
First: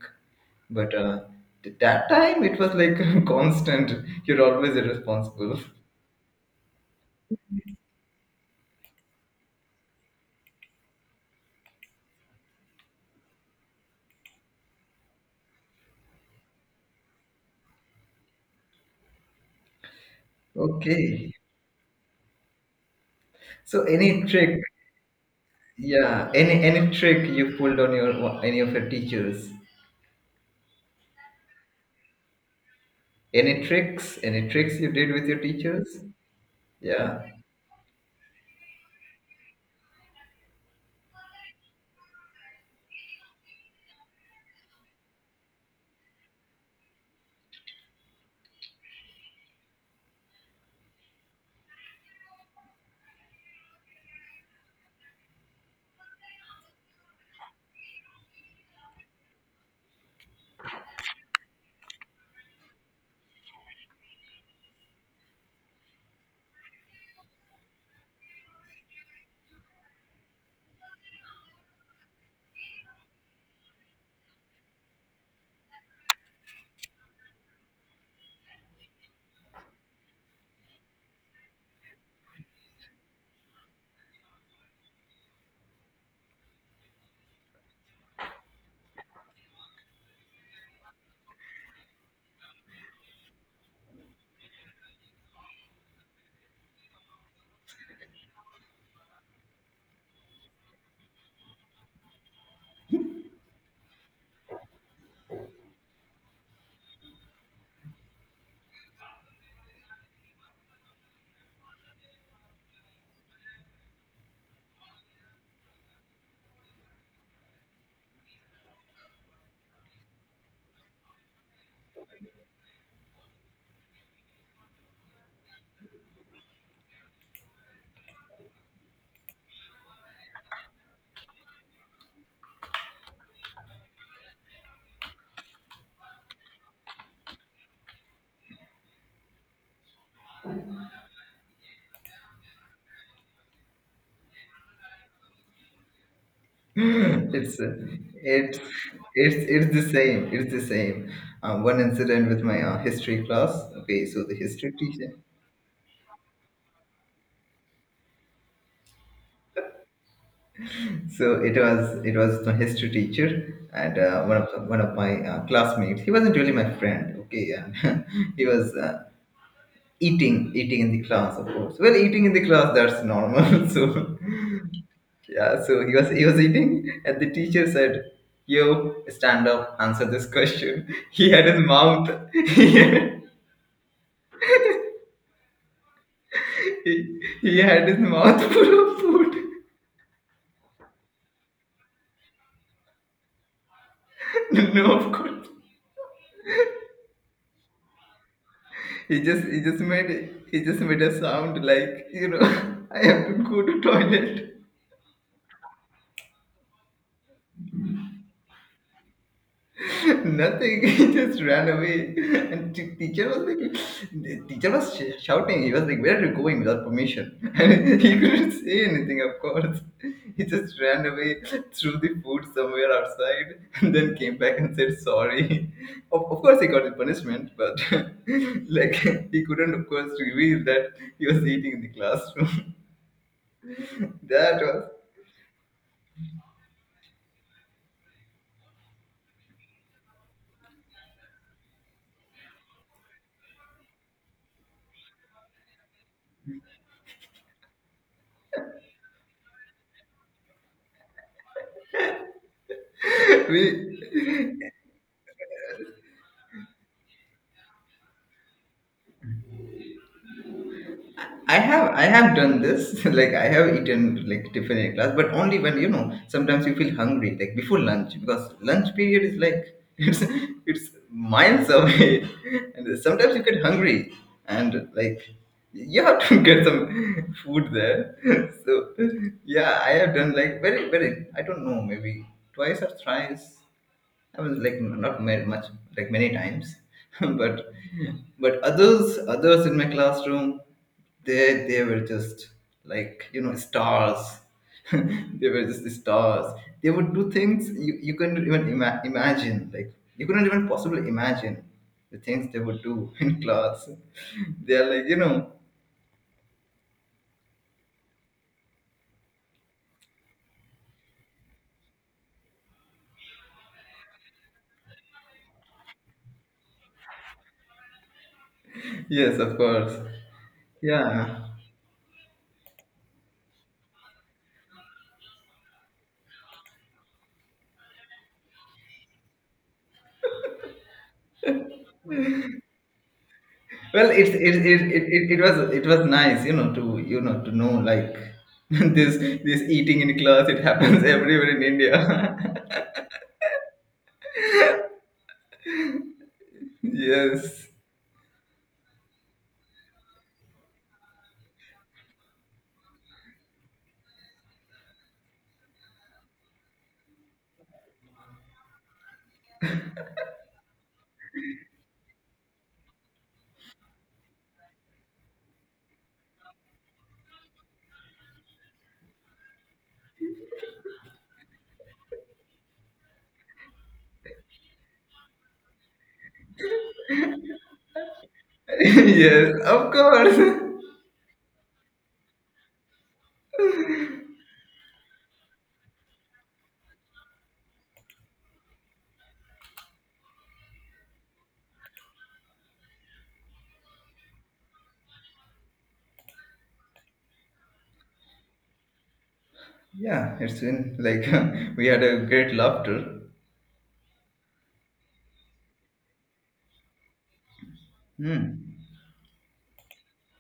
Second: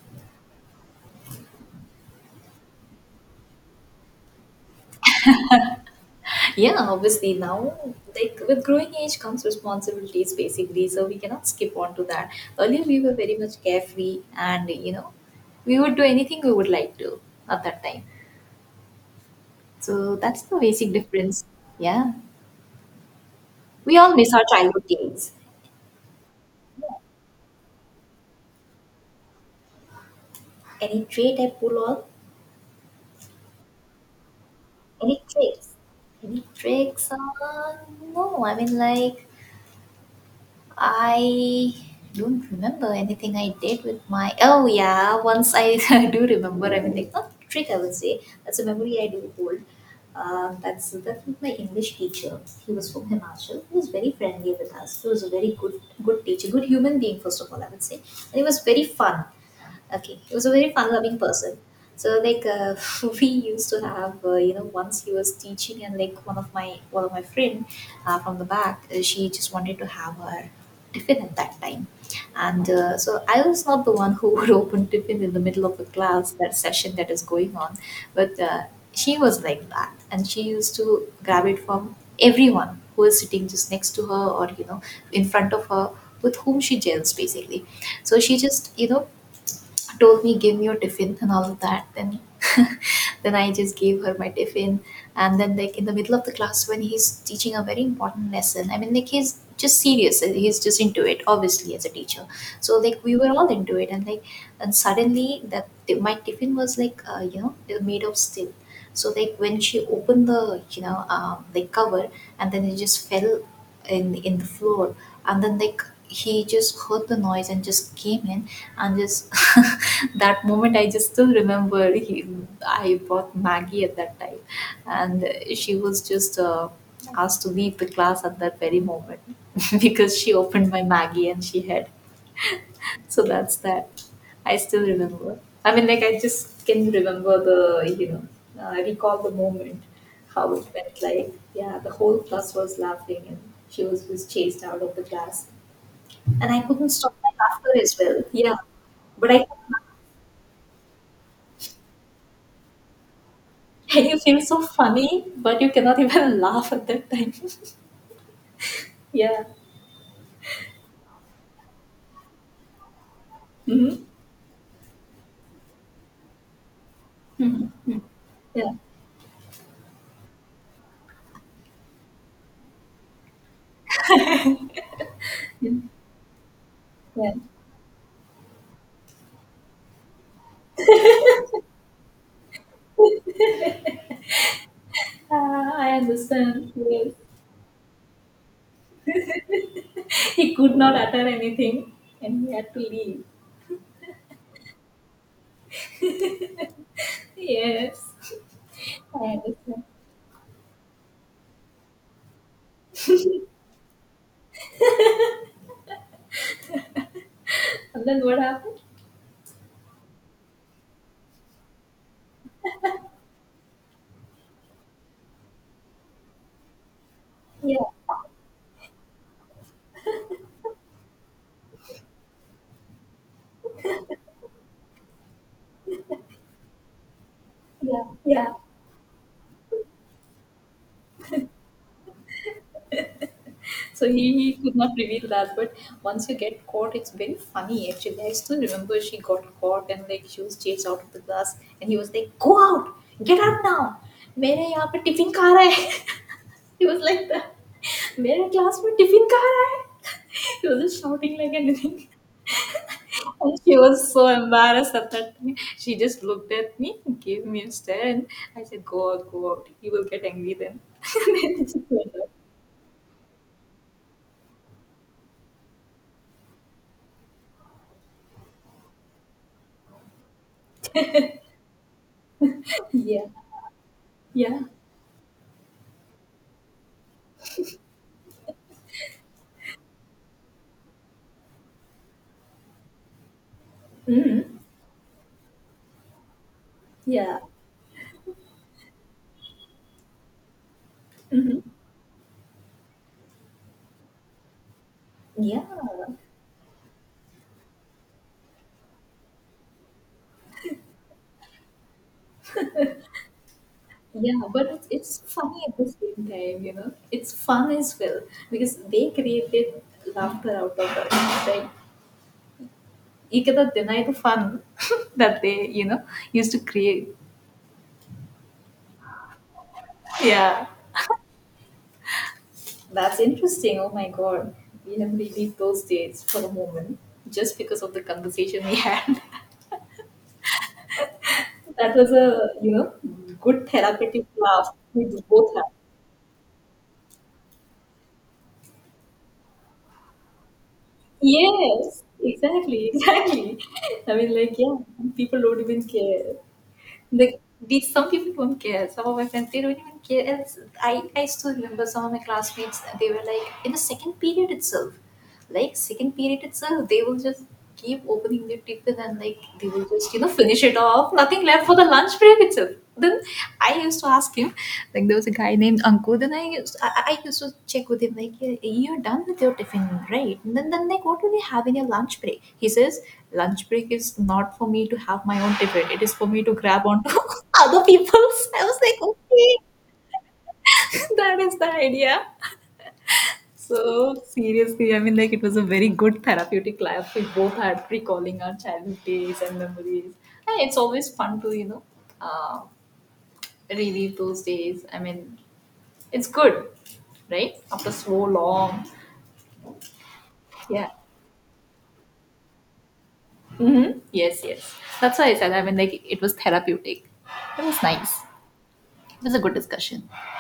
Speaker 2: But uh, th- that time it was, like, <laughs> constant. You're always irresponsible.
Speaker 1: Yeah, obviously now, like with growing age comes responsibilities basically, so we cannot skip on to that. Earlier we were very much carefree and, you know, we would do anything we would like to at that time. So that's the basic
Speaker 2: Okay.
Speaker 1: difference. Yeah.
Speaker 2: So,
Speaker 1: We all
Speaker 2: any
Speaker 1: miss our
Speaker 2: trick—
Speaker 1: childhood days.
Speaker 2: yeah, any any trick you pulled on your— any of your teachers?
Speaker 1: Any trait I pull off?
Speaker 2: Any tricks? Any tricks you did
Speaker 1: Any
Speaker 2: with your
Speaker 1: tricks?
Speaker 2: teachers?
Speaker 1: Any tricks?
Speaker 2: Yeah.
Speaker 1: Uh, no, I mean, like, I don't remember anything I did with my. Oh yeah, once I <laughs> do remember everything. Not trick, I would say. That's a memory I do hold. Um, that's, that was my English teacher. He was from Himachal. He was very friendly with us. He was a very good good teacher, good human being, first of all, I would say, and he was very fun. Okay, he was a very fun-loving person. So like uh, <laughs> we used to have uh, you know, once he was teaching and like one of my one of my friend uh, from the back uh, she just wanted to have her tiffin at that time, and uh, so I was not the one who <laughs> would open tiffin in the middle of a class that session that is going on, but uh, she was like that and she used to grab it from everyone who is sitting just next to her, or you know, in front of her, with whom she gels basically. So she just, you know, told me, give me your tiffin and all of that. Then <laughs> then I just gave her my tiffin, and then like in the middle of the class when he's teaching a very important lesson, I mean, like, he's just serious and he's just into it, obviously as a teacher. So like we were all into it and like, and suddenly that, my tiffin was like uh, you know, made of steel. So like when she opened the, you know, um, like, cover, and then it just fell in in the floor, and then like he just heard the noise and just came in, and just <laughs> that moment I just still remember, he, I bought Maggie at that time, and she was just uh, asked to leave the class at that very moment, <laughs> because she opened my Maggie and she had, so that's that. I still remember. I mean, like, I just can remember the, you know, uh, recall the moment, how it went. Like, yeah, the whole class was laughing and she was was chased out of the class, and I
Speaker 2: <laughs>
Speaker 1: couldn't stop my
Speaker 2: it's uh,
Speaker 1: laughter as well. Yeah,
Speaker 2: it's
Speaker 1: but
Speaker 2: it's
Speaker 1: I
Speaker 2: it's the
Speaker 1: <laughs>
Speaker 2: same, it's the same, um, one incident with my uh, history class.
Speaker 1: and
Speaker 2: Okay,
Speaker 1: you
Speaker 2: so the
Speaker 1: feel so
Speaker 2: history teacher—
Speaker 1: funny, but you cannot even <laughs> laugh at that time. <laughs> Yeah,
Speaker 2: so it was, it was the history teacher, and uh, one of one of my uh, classmates, he wasn't really my friend, okay, and <laughs> he
Speaker 1: yeah,
Speaker 2: was uh, eating eating in the class, of course. Well, eating in the class, that's normal. <laughs> So yeah, so he was he was eating, and the
Speaker 1: yeah.
Speaker 2: teacher said, yo, stand up, answer this question. <laughs> He had his mouth <laughs>
Speaker 1: Ah, I understand. Yes.
Speaker 2: He, he had his mouth <laughs> full of food.
Speaker 1: He could not utter anything, and he had to leave.
Speaker 2: <laughs> No, of course.
Speaker 1: Yes, I
Speaker 2: He just he just
Speaker 1: understand.
Speaker 2: made he just made a sound, like, you know, <laughs> I have to go to toilet.
Speaker 1: And then what happened?
Speaker 2: Nothing. <laughs> He just ran away. And t- teacher was like— the teacher was sh- shouting. He was like, where are you going without permission? <laughs>
Speaker 1: Yeah,
Speaker 2: And he couldn't say anything, of course. He just ran away, threw the food somewhere outside, and then came back and said sorry. Of, of course, he got the punishment, but
Speaker 1: yeah, yeah.
Speaker 2: <laughs> like, he couldn't, of course, reveal that he was eating in the classroom. <laughs>
Speaker 1: So he, he
Speaker 2: That
Speaker 1: could
Speaker 2: was—
Speaker 1: not reveal that. But once you get caught, it's very funny actually. I still remember she got caught and like she was chased out of the class and he was like, go out, get out now. मेरे यहाँ पे tiffin खा रहा है <laughs> He was like that, मेरे class में tiffin खा रहा है <laughs> He was just shouting like anything.
Speaker 2: <laughs>
Speaker 1: And she
Speaker 2: we.
Speaker 1: was so embarrassed at that time. She just looked at me, gave me a stare, and I said, "Go out, go out. You will get angry then." <laughs>
Speaker 2: I
Speaker 1: Then she
Speaker 2: have I
Speaker 1: went
Speaker 2: have
Speaker 1: out.
Speaker 2: done this, <laughs> like, I have eaten, like, tiffin in class, but only when, you know, sometimes you feel hungry, like, before lunch, because lunch period is, like, <laughs> it's— it's miles away, <laughs> and
Speaker 1: Yeah,
Speaker 2: sometimes you get hungry,
Speaker 1: yeah,
Speaker 2: and, like, you have to <laughs> get some food there. <laughs> So yeah, I have done, like, very very, I don't know, maybe twice or thrice. I was,
Speaker 1: hmm,
Speaker 2: like, not married much, like, many times, <laughs>
Speaker 1: yeah,
Speaker 2: but— but others, others in my classroom, they
Speaker 1: hmm,
Speaker 2: they were just, like, you know, stars. <laughs> They
Speaker 1: yeah,
Speaker 2: were just the stars. They would do things you— you couldn't even ima- imagine. Like, you couldn't even possibly imagine the things they would do <laughs> in class.
Speaker 1: yeah. But
Speaker 2: They
Speaker 1: it's,
Speaker 2: are, like, you
Speaker 1: it's
Speaker 2: know—
Speaker 1: funny at the same time, you know. It's fun as well, because they created laughter out of it. Like, you cannot deny the fun <laughs> that they, you know, used to create.
Speaker 2: yes, of course.
Speaker 1: Yeah.
Speaker 2: Yeah.
Speaker 1: That's interesting. Oh my god. We have relived those days for a moment, just because of the conversation we had. <laughs> That was a, you know, good
Speaker 2: Well,
Speaker 1: therapeutic
Speaker 2: it's it
Speaker 1: laugh
Speaker 2: it, it,
Speaker 1: we
Speaker 2: it, it
Speaker 1: both had.
Speaker 2: was— it was nice, you know, to— you know, to know, like, <laughs> this— this eating in class. It happens <laughs> everywhere in
Speaker 1: Yes,
Speaker 2: India.
Speaker 1: exactly, <laughs> exactly. I mean, like, yeah, people don't even care.
Speaker 2: <laughs>
Speaker 1: Like,
Speaker 2: Yes.
Speaker 1: these, some people don't care. Some of my friends, they don't even care. And it's, I, I still remember some of my classmates, they were like, in the second period itself. Like, second period itself, they will just keep opening their tiffin and like they will just, you know, finish it off, nothing left for the lunch break itself. Then I used to ask him, like, there was a guy named Ankur. Then i used i, I I used to check with him, like, "Yeah, you're done with your tiffin, right? And then, then like what will you have in your lunch break?" He says, "Lunch break is not for me to have my own tiffin, it is for me to grab onto <laughs> other people's." I was
Speaker 2: <laughs>
Speaker 1: like, okay.
Speaker 2: Yes, of course.
Speaker 1: <laughs> That is the idea. So seriously, I mean, like, it was a very good therapeutic laugh. We both had, recalling our childhood days and memories. And it's always fun to, you know, uh, relive those days. I mean, it's good, right? After so long,
Speaker 2: <laughs> Yeah, it's
Speaker 1: yeah.
Speaker 2: been like— <laughs> we had a great laughter.
Speaker 1: Mm-hmm. Yes, yes. That's why I said. I mean, like, it was therapeutic. It was nice.
Speaker 2: Hmm.
Speaker 1: It was a good discussion.